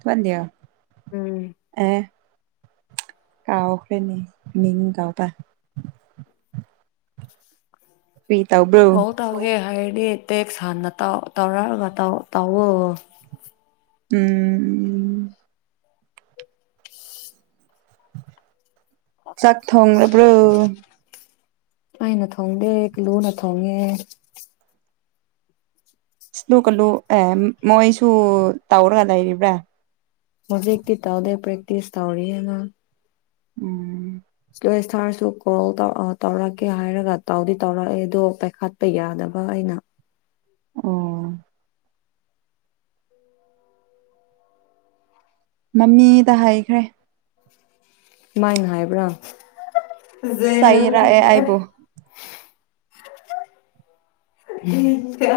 ꯊꯗꯌꯥ ꯎꯝ ꯑꯦ ꯀꯥꯎꯈ꯭ꯔꯦꯅꯤ ꯃꯤꯡ ꯀꯥꯎꯗ ꯀꯔꯤ ꯇꯧꯕ꯭ꯔꯣ ꯀꯣ ꯇ ꯍꯧꯒꯦ ꯍꯥꯏꯗꯤꯠ ꯇꯦꯛꯁ ꯍꯥꯟꯅꯧ ꯇꯧꯔꯛꯑꯒꯧ ꯇꯧꯋ ꯑ ꯎ ꯆꯥꯛ ꯊꯣꯡꯣꯡ꯭ꯔꯦꯕ꯭ꯔꯣ ꯑꯩꯅ ꯊꯣꯡꯗꯦ ꯀꯂꯨꯅ ꯊꯣꯡꯉꯦ ꯁꯂꯨ ꯀꯜꯂꯨ ꯑꯦ ꯃꯣꯏꯁꯨ ꯇꯧꯔꯒ ꯂꯩꯔꯤꯕ꯭ꯔꯥ ꯍꯧꯖꯤꯛ ꯀ ꯇꯗ ꯄ꯭ꯔꯦꯛꯇꯤꯁ ꯇꯧꯔꯤꯌꯦꯅ ꯎꯝ ꯑꯗꯣ ꯁꯥꯔꯁꯨ ꯀꯣꯜꯧ ꯇꯧꯔꯛꯀꯦ ꯍꯥꯏꯔꯒ ꯇꯥꯎꯗꯤ ꯇꯧꯔꯛꯑꯦ ꯑꯗꯣ ꯄꯥꯏꯈꯠꯄ ꯌꯥꯗꯕ [unintelligible] ꯑꯣ ꯃꯃꯤꯗ ꯍꯥꯏꯩꯈ꯭ꯔꯦ ꯁꯃꯥꯏꯅ ꯍꯥꯏꯕ꯭ꯔꯥ ꯍ ꯆꯩꯔꯛꯑꯦ ꯑꯩꯕꯨ ꯆ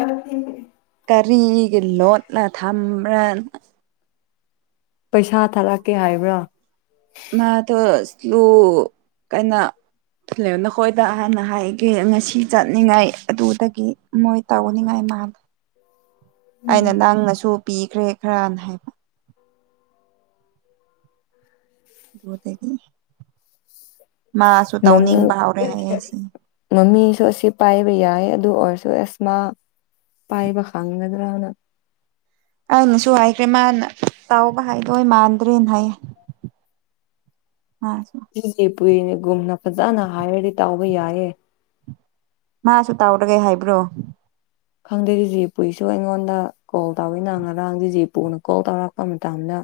ꯀꯔꯤꯒꯤ ꯂꯣꯠꯂ ꯊꯝꯕ꯭ꯔꯥꯅꯣ ꯄꯩꯁꯥ ꯊꯥꯂꯛꯀꯦ ꯍꯥꯏꯕ꯭ꯔꯥ ꯃꯥꯇ ꯁ꯭ꯂꯨ ꯀꯩꯅ ꯅꯈꯣꯏꯗ ꯍꯍꯥꯟꯅ ꯍꯥꯏꯒꯦ ꯉꯁꯤ ꯆꯠꯅꯤꯡꯉꯥꯏ ꯑꯗꯨꯗꯒꯤ ꯃꯣꯏ ꯇꯧꯅꯤꯡꯉꯥꯏ ꯃꯥꯜꯂꯦ ꯑꯩꯅ ꯅꯪꯅꯁꯨ ꯄꯤꯈ꯭ꯔꯦ ꯈꯔꯅ ꯍꯥꯏꯕ ꯑꯗꯨꯗꯒꯤ ꯃꯥꯁꯨ ꯃꯃ ꯇꯧꯅꯤꯡꯕ ꯍꯧꯔꯦ ꯍꯥꯏꯌꯦ ꯁꯤ ꯃꯃꯤꯁꯨ ꯑꯁꯤꯦ ꯄꯥꯏꯕ ꯌꯥ ꯑꯗꯨ ꯑꯣꯏꯔꯁꯨ ꯑꯦꯁꯃꯥ ꯄꯥꯏꯕ ꯈꯪꯒꯗ꯭ꯔꯅ ꯑꯩꯅꯁꯨ ꯍꯥꯏꯈ꯭ꯔꯦ ꯃꯥꯅ ꯇꯥꯎꯕ ꯍꯥꯏꯗꯏ ꯃꯥꯟꯗ꯭ꯔꯦꯅ ꯍꯥꯏꯌꯦ ꯍ ꯁ ꯀꯨꯏꯅꯦꯒꯨꯝꯅ ꯐꯖꯅ ꯍꯥꯏꯔꯗꯤ ꯇꯥꯎꯕ ꯌꯥꯏꯌꯦꯦ ꯃꯥꯁꯨ ꯇꯥꯎꯔꯒꯦ ꯍꯥꯏꯕ꯭ꯔꯣ ꯈꯪꯗꯦ ꯖꯤ ꯖꯤꯦꯄꯨꯁꯨ ꯑꯩꯉꯣꯟꯗ ꯀꯣꯜ ꯇꯧꯋꯤ ꯅꯪ ꯉꯔꯥꯡ ꯖꯤ ꯖꯤꯦꯄꯨꯅ ꯀꯣꯜ ꯇꯧꯔꯛꯄ ꯃꯇꯝꯗ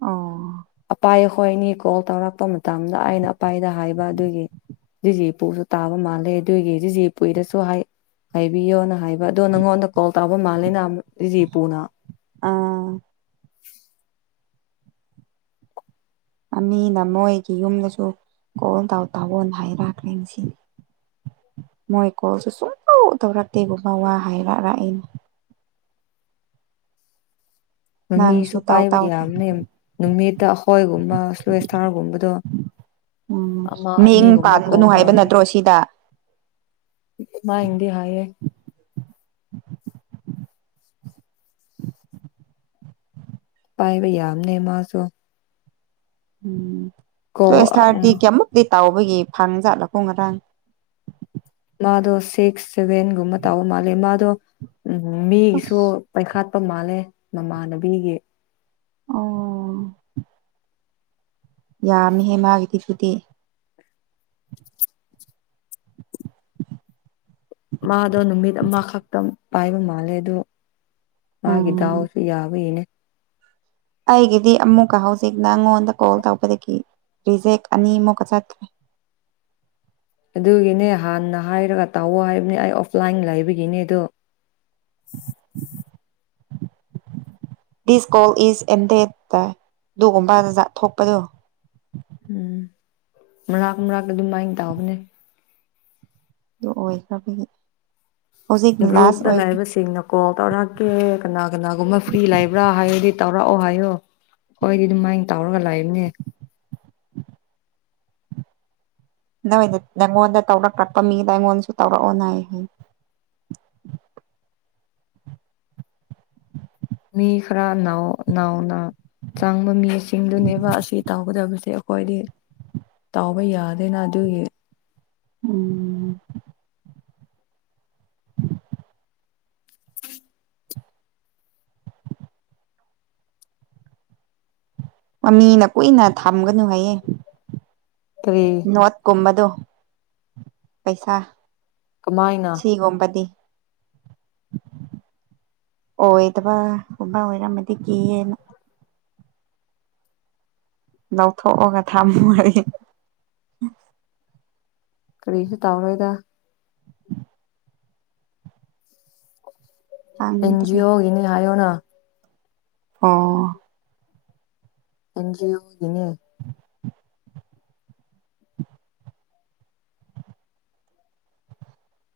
ꯑꯣ ꯑꯄꯥꯏ ꯍꯣꯏꯅꯤ ꯀꯣꯜ ꯇꯧꯔꯛꯄ ꯃꯇꯝꯗ ꯑꯩꯅ ꯑꯄꯥꯏꯗ ꯍꯥꯏꯕ ꯑꯗꯨꯒꯤ ꯖꯤꯖꯤꯄꯨꯁꯨ ꯇꯥꯕ ꯃꯥꯜꯂꯦ ꯑꯗꯨꯒꯤ ꯖꯤꯖꯤ ꯄꯨꯨꯏꯗꯁꯨ ꯍꯥꯏ ꯍꯥꯏꯕꯤꯌꯣꯅ ꯍꯥꯏꯕ ꯑꯗꯣ ꯅꯪꯉꯣꯟꯗ ꯀꯣꯜ ꯇꯥꯎꯧꯕ ꯃꯥꯜꯂꯦꯅ ꯔꯤ ꯄꯨꯅ ꯑꯥ ꯑꯅ ꯃꯣꯏꯒꯤ ꯌꯨꯝꯗꯁꯨ ꯀꯣꯜ ꯗꯥꯥꯎꯇꯥꯕꯣꯟ ꯅ ꯍꯥꯏꯥꯏꯔꯥꯛ ꯂꯦꯡꯁꯤꯅꯤ ꯃꯣꯏ ꯀꯣꯜꯁꯨ ꯁꯨꯡꯇꯧ ꯇꯧꯔꯛꯇꯦꯕꯣꯕꯥ ꯋꯥ ꯍꯥꯏꯔꯛ ꯂꯥꯛꯏꯅꯤ ꯅꯪꯁꯨ ꯃꯃꯤꯁꯨ ꯇꯥꯎ ꯄꯥꯏꯕ ꯇꯥꯎ ꯌꯥꯝꯅꯦ ꯅꯨꯃꯤꯠꯇ ꯑꯈꯣꯏꯒꯨꯝꯕ ꯁ꯭ꯂꯣꯁꯇꯥꯔꯒꯨꯝꯕꯗꯣ ꯎꯝ ꯃꯤꯡ ꯀꯣꯜ ꯄꯥꯟꯒꯅꯨ ꯍꯥꯏꯕ ꯅꯠꯇ꯭ꯔꯣ ꯁꯤꯗ ꯃꯥ ꯏꯟꯗꯤ ꯍꯥꯏꯌꯦꯦ [unintelligible] ꯄꯥꯏꯕ ꯌꯥꯝ ꯌꯥꯝꯅꯦ ꯃꯥꯁꯣ ꯎꯝ ꯁꯋꯁ ꯎꯝ ꯊꯔꯗꯤ ꯀꯌꯥꯃꯛ ꯇꯥꯎꯕꯒꯤ ꯐꯥꯡꯖꯥꯠꯂꯈ ꯉꯇꯥꯡ ꯃꯥꯗꯣ ꯁꯤꯛꯁ ꯁꯚꯦꯟꯒꯨꯝꯕ ꯇꯥꯕ ꯃꯥꯂꯦ ꯃꯥꯗꯣ ꯎ ꯃꯤꯁꯨ ꯑꯁ ꯄꯩꯈꯥ ꯆꯄ ꯃꯥꯜꯂꯦ ꯃꯃꯥꯟꯅꯕꯤꯒꯤ ꯑꯣ ꯌꯥꯝꯃꯦꯍꯦ ꯃꯥꯒꯤꯗꯤꯗꯨꯗꯤ ꯃꯥꯗꯣ ꯅꯨꯃꯤꯠ ꯑꯃꯈꯛꯇꯪ ꯄꯥꯏꯕ ꯃꯥꯜꯂꯦ ꯑꯗ ꯃꯥꯒꯤ ꯎꯝ ꯗꯎꯁꯨ ꯌꯥꯕ ꯌꯦꯅꯦ ꯑꯩꯒꯤꯗꯤ ꯑꯃꯨꯛꯀ ꯍꯧꯖꯤꯛ ꯅꯪꯉꯣꯟꯗ ꯀꯣꯜ ꯇꯧꯕꯗꯒꯤ ꯔꯤꯖꯦꯛ ꯑꯅꯤ ꯃꯛ ꯀꯆꯇ꯭ꯔ ꯑꯗꯨꯒꯤꯅꯦ ꯍꯥꯟꯅ ꯍꯥꯏꯔꯒ ꯇꯥꯑꯣ ꯍꯥꯏꯕꯅꯦ ꯑꯩ ꯑꯣꯐꯂꯥꯏꯟ ꯂꯩꯕꯒꯤꯅꯦ ꯑꯗꯨꯗ this call is ended ꯑꯗꯨꯒꯨꯝꯕ ꯊꯣꯛꯄꯗꯣ ꯎꯝ ꯃꯔꯥꯛ ꯃꯥꯛꯀ ꯑꯗꯨꯝ ꯃꯥꯏꯅ ꯇꯥꯕꯅꯦ ꯑꯗꯨ ꯑꯣꯏꯈꯕꯤ ꯒ꯭ꯔꯨꯞꯇ ꯂꯩꯕꯁꯤꯡꯅ ꯀꯣꯜ ꯇꯧꯔꯛꯀꯦ ꯀꯅꯥ ꯀꯅꯥꯒꯨꯝꯕ ꯐ꯭ꯔꯤ ꯂꯩꯕ꯭ꯔꯥ ꯍꯥꯏꯌꯣꯗꯤ ꯇꯧꯔꯛꯑꯣ ꯍꯥꯏꯌꯣ ꯍꯣꯏꯗꯤ ꯑꯗꯨꯃꯥꯏꯅ ꯇꯧꯔꯒ ꯂꯥꯛꯕꯅꯦ [inaudible] ꯅꯣꯏꯗ ꯅꯉꯣꯟꯗ ꯇꯧꯔꯛꯂꯛꯄ ꯃꯤꯗ ꯑꯩꯉꯣꯟꯗꯁꯨ ꯇꯧꯔꯛꯑꯣ ꯅꯥꯏ ꯍꯥꯏ [inaudible] ꯃꯤ ꯈꯔ ꯅꯥꯎꯅ ꯆꯪꯕ ꯃꯤꯁꯤꯡꯗꯨꯅꯦꯕ ꯑꯁꯤ ꯇꯧꯒꯗꯕ ꯑꯩꯈꯣꯏꯗꯤ ꯇꯥꯎꯕ ꯌꯥꯗꯦꯅ ꯑꯗꯨꯒꯤ ꯎꯝ [inaudible] ꯎꯝ ꯃꯤꯅ ꯀꯨꯏꯅ ꯊꯝꯒꯅꯨ ꯍꯌꯦ ꯀꯔꯤ ꯅꯣꯠꯀꯨꯝꯕꯗꯣ ꯄꯩꯁꯥ ꯀꯃꯥꯏꯅ ꯁꯤꯒꯨꯝꯕꯗꯤ [inaudible] ꯑꯣꯗꯕ ꯎꯕ ꯑꯣꯏꯔ ꯃ ꯀꯅ ꯂꯧꯊꯣꯛꯑꯒ ꯊꯝꯃꯨꯒꯔꯤ ꯀꯔꯤꯁ ꯇꯥꯎꯔ ꯑꯣꯏꯗ ꯑꯦꯟꯖꯤ ꯈꯪꯗ꯭ꯔꯦ ꯑꯣ ꯏꯅꯤ ꯍꯥꯏꯌꯣꯅ ꯑꯥ ꯅꯟꯔꯤ ꯍꯒꯅꯤ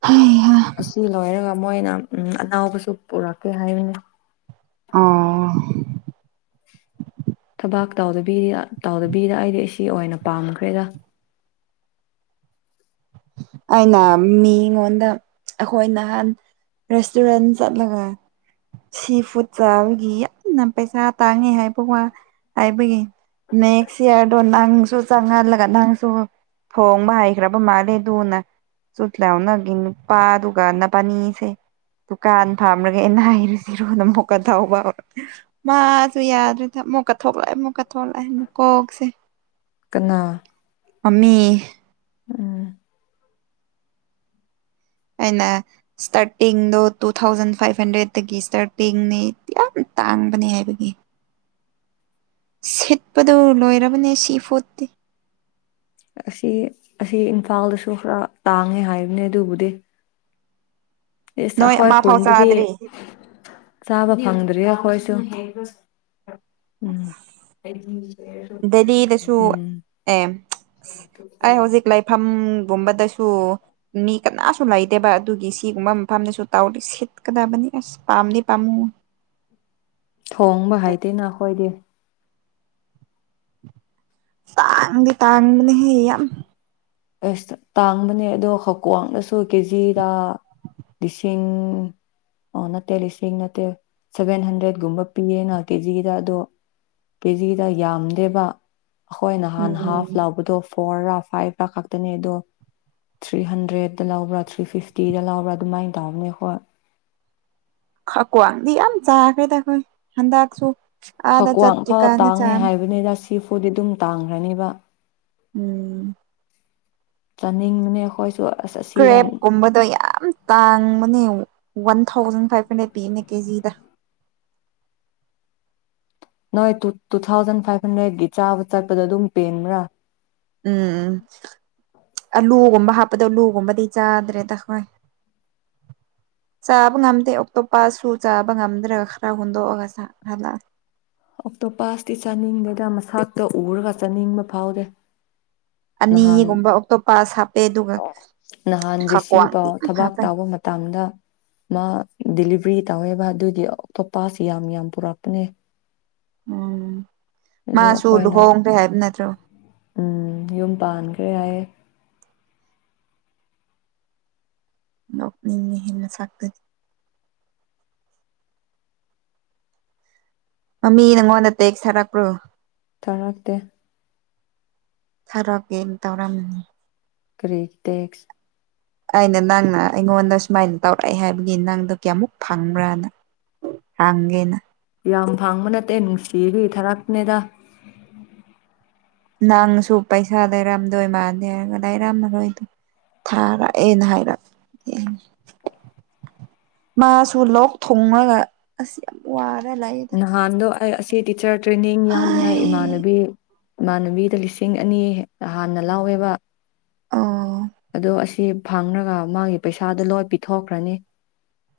ꯎꯝ ꯑꯁꯤ ꯂꯣꯏꯔꯒ ꯃꯣꯏꯅ ꯎ ꯑꯅꯥꯎꯕꯁꯨ ꯄꯨꯔꯛꯀꯦ ꯍꯥꯏꯕꯅꯤ ꯑꯣ ꯊꯕꯥꯛ ꯇꯗꯕꯤ ꯇꯗꯕꯤꯔ ꯑꯩꯗꯤ ꯏ ꯑꯣꯏꯅ ꯄꯥꯝꯃꯈ꯭ꯔꯦꯗ ꯑꯩꯅ ꯃꯤꯉꯣꯟꯗ ꯑꯩꯈꯣꯏ ꯅꯍꯥꯟ ꯔꯦꯁꯇꯨꯔꯦꯟ ꯆꯠꯂꯒ ꯁꯤ ꯐꯨꯗ ꯆꯥꯕꯒꯤ ꯌꯥꯝꯅ ꯄꯩꯁꯥ ꯇꯥꯡꯉꯦ ꯍꯥꯏꯕ ꯋꯥ ꯍꯥꯏꯕꯒꯤ ꯅꯦꯛꯁ ꯏꯌꯥꯔꯗꯣ ꯅꯪꯁꯨ ꯆꯪꯍꯜꯂꯒ ꯅꯪꯁꯨ ꯊꯣꯡꯕ ꯍꯩꯈ꯭ꯔꯕ ꯃꯥꯜꯂꯤꯦ ꯑꯗꯨꯅ ꯁꯨꯠ ꯂꯎꯅꯒꯤ ꯅꯨꯄꯥ ꯑꯗꯨꯒ ꯅꯄꯥꯅꯤꯁꯦ ꯗꯨꯀꯥꯟ ꯐꯥꯝꯂꯒꯦ ꯑꯩꯅ ꯍꯔꯤꯨꯁꯤꯔꯣ ꯅ ꯑꯃꯨꯛꯀ ꯊꯥꯎꯕ ꯃꯥꯁꯨ ꯌꯥꯗ꯭ꯔꯦ ꯊ ꯃꯀꯥ ꯊꯣꯛꯛꯂꯏ ꯃꯀꯥ ꯊꯣꯛꯂꯑ ꯀꯣꯁꯦ ꯀꯅꯥ ꯃꯃꯤ ꯎꯝ ꯑꯩꯅ ꯏꯁꯇꯥꯔꯇꯤꯡꯗꯣ ꯇꯨ ꯊꯥꯎꯖꯟ ꯐꯥꯏꯚ ꯍꯟꯗ꯭ꯔꯦꯗꯒꯤ ꯏꯁꯇꯥꯔꯇꯤꯡꯅꯤ ꯌꯥꯝ ꯇꯥꯟꯕꯅꯤ ꯍꯥꯏꯕꯒꯤ ꯁꯤꯠꯄꯗꯨ ꯂꯣꯏꯔꯕꯅꯦ ꯁꯤ ꯐꯣꯠꯇꯦ ꯑꯁꯤ ꯑꯁꯤ ꯏꯝꯐꯥꯜꯗꯁꯨ ꯈꯔ ꯇꯥꯡꯉꯦ ꯍꯥꯏꯕꯅꯦ ꯑꯗꯨꯕꯨꯗꯤ ꯑꯦꯁ ꯅꯣꯏ ꯑꯩꯈꯣꯏ ꯑꯃ ꯐꯥꯎ ꯈꯨꯟꯗꯗꯤ ꯆꯥꯗ꯭ꯔꯤ ꯆꯥꯕ ꯐꯪꯗ꯭ꯔꯤ ꯍꯣꯏꯁꯨ [inaudible] ꯗꯦꯜꯂꯤꯗꯁꯨ ꯎꯝ ꯑꯦ ꯑꯩ ꯍꯧꯖꯤꯛ ꯂꯩꯐꯝꯒꯨꯝꯕꯗ ꯁ ꯃꯤ ꯀꯅꯥꯁꯨ ꯂꯩꯗꯦꯕ ꯑꯗꯨꯒꯤ ꯁꯤꯒꯨꯝꯕ ꯃꯐꯝꯗꯁꯨ ꯇꯥꯎꯗꯤ ꯁꯤꯠꯀꯗꯕꯅꯤ ꯑꯁ ꯄꯝꯗꯤ ꯄꯝ ꯊꯣꯡꯕ ꯍꯥꯏꯗꯦ ꯅꯈꯣꯏꯗꯤ ꯇꯥꯡ ꯇꯥꯡꯅꯦ ꯍ ꯌꯥꯝ ꯌꯥꯝ ꯑꯁ ꯇꯥꯡꯕꯅꯦ ꯑꯗꯣ ꯍꯀ꯭ꯋꯥꯡꯗꯁꯨ ꯀꯦꯖꯤꯗ ꯂꯤꯁꯤꯡ ꯑꯣ ꯅꯠꯇꯦ ꯂꯤꯁꯤꯡ ꯅꯠꯇꯦ ꯁꯚꯦꯟ ꯍꯟꯗ꯭ꯔꯦꯠꯀꯨꯝꯕ ꯄꯤꯌꯦꯅ ꯀꯦꯖꯤꯗ ꯑꯗꯣ ꯄꯦꯖꯤꯗ ꯌꯥꯝꯗꯦꯕ ꯑꯩꯈꯣꯏ ꯅꯍꯥꯟ ꯎꯝ ꯍꯥꯐ ꯂꯕꯗꯣ ꯐꯣꯔꯔꯥ ꯐꯥꯏꯚꯔꯥ ꯈꯛꯇꯅꯦ ꯑꯗꯣ ꯊ꯭ꯔꯤ ꯍꯟꯗ꯭ꯔꯦꯗꯠꯇ ꯂꯧꯕ꯭ꯔꯥ ꯊ꯭ꯔꯤ ꯐꯤꯐꯇꯤꯗ ꯂꯧꯕ꯭ꯔꯥ ꯑꯗꯨꯃꯥꯏꯅ ꯇꯧꯅꯦ ꯍꯣꯏ ꯀ꯭ꯋꯥꯡꯗꯤ ꯌꯥꯝ ꯆꯥꯈ꯭ꯔꯦꯗ ꯑꯩꯈꯣꯏ ꯍꯟꯗꯛꯁꯨ ꯑꯥꯗ ꯍꯀ꯭ꯋꯥꯡ ꯐꯥꯎ ꯆꯠꯇ꯭ꯔꯤꯀꯥꯟꯗ ꯇꯥꯡꯉꯦ ꯆꯥꯅꯤ ꯍꯥꯏꯕꯅꯤꯗ ꯁꯤꯐꯥꯎꯗꯤ ꯑꯗꯨꯝ ꯇꯥꯡꯈ꯭ꯔꯅꯤꯕ ꯎꯝ ꯆꯥꯅꯤꯡꯕꯅꯦ ꯑꯩꯈꯣꯏꯁꯨ ꯑꯁ ꯑꯁꯤꯗ ꯀ꯭ꯔꯦꯞ ꯀꯨꯝꯕꯗꯣ ꯌꯥꯝ ꯇꯥꯡꯕꯅꯦ ꯋꯥꯟ ꯊꯥꯎꯖꯟ ꯐꯥꯏꯚ ꯍꯟꯗ꯭ꯔꯦꯠ ꯄꯤꯅꯦ ꯀꯦꯖꯤꯗ ꯅꯣꯏ ꯇꯨ ꯊꯥꯎꯖꯟ ꯐꯥꯏꯚ ꯍꯟꯗ꯭ꯔꯦꯗꯀꯤ ꯆꯥꯕ ꯆꯠꯄꯗ ꯑꯗꯨꯝ ꯄꯦꯟꯕ꯭ꯔꯥ ꯎꯝ ꯎꯝ ꯑꯂꯨꯒꯨꯝꯕ ꯍꯥꯞꯄꯗꯣ ꯑꯂꯨ ꯒꯨꯝꯕꯗꯤ ꯆꯥꯗ꯭ꯔꯦꯗꯈꯣꯏ ꯆꯥꯕ ꯉꯝꯗꯦ ꯑꯣꯛꯇꯣꯞꯄꯥꯥꯁꯨ ꯆꯥꯕ ꯉꯝꯗ꯭ꯔꯒ ꯈꯔ ꯍꯨꯟꯗꯣꯛꯑꯒ ꯍꯜꯂꯛ ꯑꯣꯛꯇꯣ ꯄꯥꯁꯇꯤ ꯆꯥꯅꯤꯡꯗꯦꯗ ꯃꯁꯇ ꯎꯔꯒ ꯆꯥꯅꯤꯡꯕ ꯐꯥꯎꯗꯦ ꯅꯍꯥꯟ ꯑꯅꯤꯒꯨꯝꯕ ꯑꯣꯛꯇꯣꯄꯥꯥꯁ ꯍꯥꯞꯄꯦ ꯑꯗꯨꯒ ꯅꯍꯥꯟꯁꯦ ꯁꯤ ꯈꯥꯀ꯭ꯋꯥꯡꯗꯤ ꯄꯥꯎ ꯌꯥꯝ ꯊꯕꯥꯛ ꯍꯥꯞꯄꯦ ꯇꯥꯎꯕ ꯃꯇꯝꯗ ꯃꯥ ꯗꯤꯂꯤꯚꯔꯤ ꯇꯧꯋꯦꯕ ꯑꯗꯨꯏꯗꯤ ꯑꯇꯣꯞꯄꯁꯤ ꯌꯥꯝ ꯌꯥꯝ ꯄꯨꯔꯛꯄꯅꯦ ꯎꯝ ꯑ ꯃꯥꯁꯨ ꯑꯩꯈꯣꯏꯅ ꯂꯨꯍꯣꯡꯈ꯭ꯔꯦ ꯍꯥꯏꯕ ꯅꯠꯇ꯭ꯔꯣ ꯎꯝ ꯌꯨꯝ ꯄꯥꯟꯈ꯭ꯔꯦ ꯍꯥꯏ ꯅꯣꯛꯅꯤꯡꯅ ꯍꯦꯟꯅ ꯁꯥꯛꯇꯅꯤ ꯃꯃꯤ ꯅꯪꯉꯣꯟꯗ ꯇꯦꯛ ꯁꯥꯔꯛꯄ꯭ꯔꯣ ꯊꯥꯔꯛꯇꯦ ꯊꯔꯦꯜ ꯇꯧꯔꯝꯅꯤ ꯀꯔꯤꯇꯦꯛꯦꯛꯁ ꯑꯩꯅ ꯅꯪꯅ ꯑꯩꯉꯣꯟꯗ ꯁꯨꯃꯥꯏꯅ ꯇꯧꯔꯛꯑꯦ ꯍꯥꯏꯕꯒꯤ ꯅꯪꯗꯣ ꯀꯌꯥꯃꯨꯛ ꯐꯪꯕ꯭ꯔꯥꯅ ꯍꯦꯅ ꯌꯥꯝ ꯐꯥꯡꯕ ꯅꯠꯇꯦ ꯅꯨꯡꯁꯤꯔꯤ ꯊꯔꯛꯅꯦꯗ ꯅꯪꯁꯨ ꯄꯩꯁꯥꯗꯔꯝꯗꯣꯏ ꯃꯥꯟꯗꯦ ꯍꯥꯏꯔꯒ ꯂꯩꯔꯝꯃꯔꯣꯏꯗꯣ ꯊꯥꯔ ꯑꯅ ꯍꯥꯏꯔ ꯃꯥꯁꯨ ꯂꯣꯛ ꯊꯣꯉꯒ ꯑꯁꯤ ꯌꯥꯝ ꯋꯥꯔꯦ ꯅꯍꯥꯟꯗꯣ ꯑꯩ ꯑꯁꯤ ꯇꯤꯆꯔ ꯇ꯭ꯔꯦꯅꯤꯡ ꯌꯥꯎꯅꯤꯡꯉꯥꯏ ꯍꯥꯏ ꯏꯃꯥꯟꯅꯕꯤ ꯏꯃꯥꯟꯅꯕꯤꯗ ꯂꯤꯁꯤꯡ ꯑꯅꯤ ꯍꯥꯟꯅ ꯂꯥꯎꯋꯦꯕ ꯑ ꯑꯗꯣ ꯑꯁꯤ ꯐꯪꯔꯒ ꯃꯥꯒꯤ ꯄꯩꯁꯥꯗꯣ ꯂꯣꯏ ꯄꯤꯊꯣꯛꯈ꯭ꯔꯅꯤ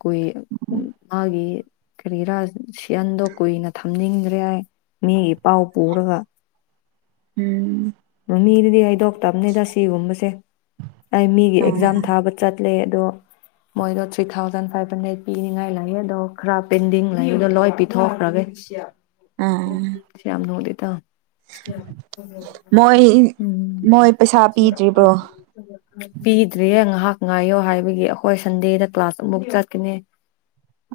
ꯀꯨꯏ ꯃꯥꯒꯤ ꯀꯔꯤꯒꯤꯔꯥ ꯁꯤꯌꯥꯟꯗꯣ ꯀꯨꯏꯅ ꯊꯝꯅꯤꯡꯗ ꯃꯤꯒꯤ ꯄꯥꯎꯥꯎ ꯄꯔꯒ ꯎꯝ ꯃꯤꯗꯨꯗꯤ ꯍꯩꯗꯣꯛꯇꯕꯅꯤꯗ ꯁꯤꯒꯨꯝꯕꯁꯦ ꯑꯩ ꯃꯤꯒꯤ ꯑꯦꯛꯖꯥꯝ ꯎꯝ ꯊꯥꯕ ꯆꯠꯂꯦ ꯑꯗꯨꯣ ꯃꯣꯏꯗꯣ ꯊ꯭ꯔꯤ ꯊꯥꯎꯖꯟ ꯐꯥꯏꯚ ꯍꯟꯗ꯭ꯔꯦꯗ ꯄꯤꯅꯤꯡꯉꯥꯏ ꯂꯩꯑꯦ ꯑꯗꯣ ꯈꯔ ꯄꯦꯟꯗꯤꯡ ꯂꯩ ꯑꯗꯣ ꯂꯣꯏ ꯄꯤꯊꯣꯛꯈ꯭ꯔꯒꯦ ꯎꯝ ꯁꯌꯥꯝꯅꯗ ꯇ ꯑꯩ ꯃꯣꯏ ꯄꯩꯁꯥ ꯄꯤꯗ꯭ꯔꯤꯕ꯭ꯔꯣ ꯄꯤꯗ꯭ꯔꯤꯌꯦ ꯉꯥꯏꯍꯥꯛ ꯉꯥꯏꯌꯣ ꯍꯥꯏꯕꯒꯤ ꯑꯩꯈꯣꯏ ꯁꯟꯗꯦꯗ ꯀ꯭ꯂꯥꯁ ꯑꯃꯐꯥꯎ ꯆꯠꯀꯅꯦ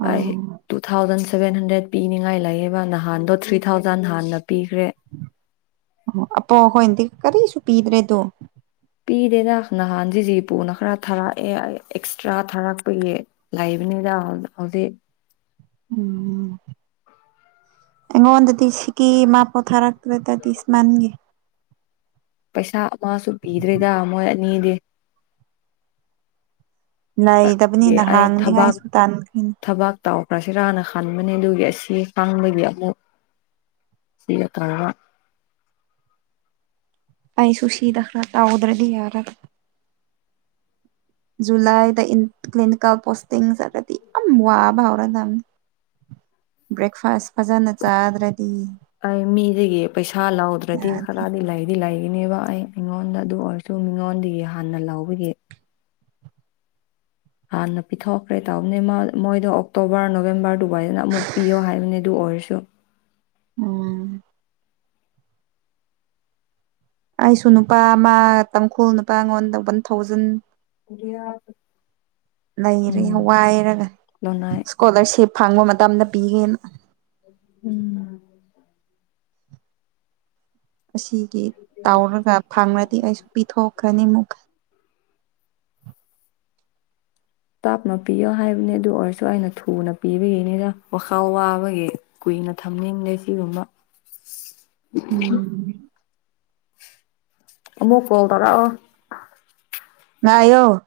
ꯎꯝ ꯇꯨ ꯊꯥꯎꯖꯟ ꯁꯚꯦꯟ ꯍꯟꯗ꯭ꯔꯦꯗ ꯄꯤꯅꯤꯡꯉꯥꯏ ꯂꯩꯑꯦꯕ ꯅꯍꯥꯟꯗꯣ ꯊ꯭ꯔꯤ ꯊꯥꯎꯖꯟ ꯍꯥꯟꯅ ꯄꯤꯈ꯭ꯔꯦ ꯑꯄꯣ ꯍꯣꯏꯅꯗꯤ ꯀꯔꯤꯁꯨ ꯄꯤꯗ꯭ꯔꯦꯗꯣ ꯄꯤꯗꯦꯗ ꯅꯍꯥꯟ ꯁꯤꯁꯤ ꯄꯨꯨꯅ ꯈꯔ ꯊꯥꯔꯛꯑꯦ ꯑꯦꯛꯁꯇ꯭ꯔꯥ ꯊꯥꯔꯛꯄꯒꯤ ꯂꯩꯕꯅꯦ ꯗꯥ ꯑꯗꯨꯗꯤ ꯎꯝ ꯑꯩꯉꯣꯟꯗꯗꯤ ꯁꯤꯀꯤ ꯃꯥ ꯄꯣꯊꯥꯔꯛꯇ꯭ꯔꯦꯗ ꯇꯤꯁꯃꯥꯟꯒꯦ ꯄꯩꯁꯥ ꯑꯃꯁꯨ ꯄꯤꯗ꯭ꯔꯦꯗ ꯃꯣꯏ ꯑꯅꯤꯗꯤ ꯂꯩꯇꯕꯅꯤꯅ ꯑꯩ ꯊꯕꯥꯛ ꯍꯥꯡꯅꯤꯉꯥꯏꯁꯨ ꯇꯥꯟꯈ꯭ꯔꯤꯅꯤ ꯊꯕꯥꯛ ꯇꯥꯎ ꯥꯁꯤ ꯔꯥꯅ ꯍꯟꯕꯅꯦ ꯑꯗꯨꯒꯤ ꯑꯁꯤ ꯀꯥꯡꯕꯗꯒꯤ ꯑꯃꯨꯛ ꯁꯤꯒ ꯀ [inaudible] ꯇꯥꯏꯁꯨꯨꯁꯤꯗ ꯈꯔ ꯇꯥꯎꯗ꯭ꯔꯗꯤ ꯌꯥꯔꯒ ꯖꯨꯂꯥꯏꯗ ꯀ꯭ꯅꯤꯀꯦꯜ ꯄꯣꯁꯗꯤ ꯌꯥꯝ ꯋꯥꯕꯥꯎꯔ ꯭ꯔꯦꯛꯦꯛꯐꯥꯁ ꯐꯖꯥꯅ ꯆꯗ꯭ꯔꯦ ꯑꯩ ꯃꯤꯁꯤꯗꯒꯤ ꯄꯩꯁꯥ ꯂꯧꯥꯎꯗ꯭ꯔꯗꯤ ꯌꯥꯗꯦ ꯈꯔꯗꯤ ꯂꯩꯗꯤ ꯂꯥꯏ ꯅꯦꯕ ꯑꯩ ꯑꯩꯉꯣꯟꯗ ꯑꯗꯨ ꯑꯣꯏꯔꯁꯨ ꯃꯤꯉꯣꯟꯗꯒꯤ ꯍꯥꯟꯅ ꯂꯧꯕꯒꯤ ꯍꯥꯟꯅ ꯄꯤꯊꯣꯛꯈ꯭ꯔꯦ ꯇꯧꯕꯅꯦ ꯃꯣꯏꯗꯣ ꯑꯣꯛꯇꯣꯕꯔ ꯅꯣꯕꯦꯝꯕꯔ ꯗꯨꯕꯥꯏꯗꯅ ꯑꯃꯨꯛ ꯄꯤꯌꯣ ꯍꯥꯏꯕꯅꯤ ꯑꯗꯨ ꯑꯣꯏꯁꯨ ꯑꯣ ꯑꯩꯁꯨ ꯅꯨꯄꯥ ꯃꯥ ꯇꯥꯡꯈꯨꯜ ꯅꯨꯄꯥ ꯑꯩꯉꯣꯟꯗ ꯋꯥꯟ ꯊꯥꯎꯖꯟ ꯂꯩꯔꯦ ꯎꯝ ꯋꯥꯏꯔꯒ ꯂꯅꯥꯏ ꯏꯁꯀꯣꯂꯔꯁꯤꯞ ꯐꯥꯡꯕ ꯃꯇꯝꯗ ꯄꯤꯒꯦꯅ ꯎꯝ ꯑꯁꯤꯒꯤ ꯇꯥꯎꯔꯒ ꯐꯪꯂꯪꯂꯗꯤ ꯑꯩꯁꯨ ꯄꯤꯊꯣꯛꯈ꯭ꯔꯅꯤꯃꯨꯛ ꯇꯥꯞꯅ ꯄꯤꯌꯣ ꯍꯥꯏꯕꯅꯦ ꯑꯗꯨ ꯑꯣꯏꯔꯁꯨ ꯑ ꯅ ꯊꯨꯅ ꯄꯤꯕꯒꯤꯅꯤꯅ ꯋꯥꯈꯥꯎ ꯋꯥꯕꯒꯤ ꯀꯨꯏꯅ ꯊꯝꯅꯤꯡꯗꯦ ꯁꯤꯒꯨꯝꯕ ꯎꯝ ꯃꯨ ꯀꯣꯜ ꯇꯔꯥꯑꯣ ꯉꯥꯏꯑꯣ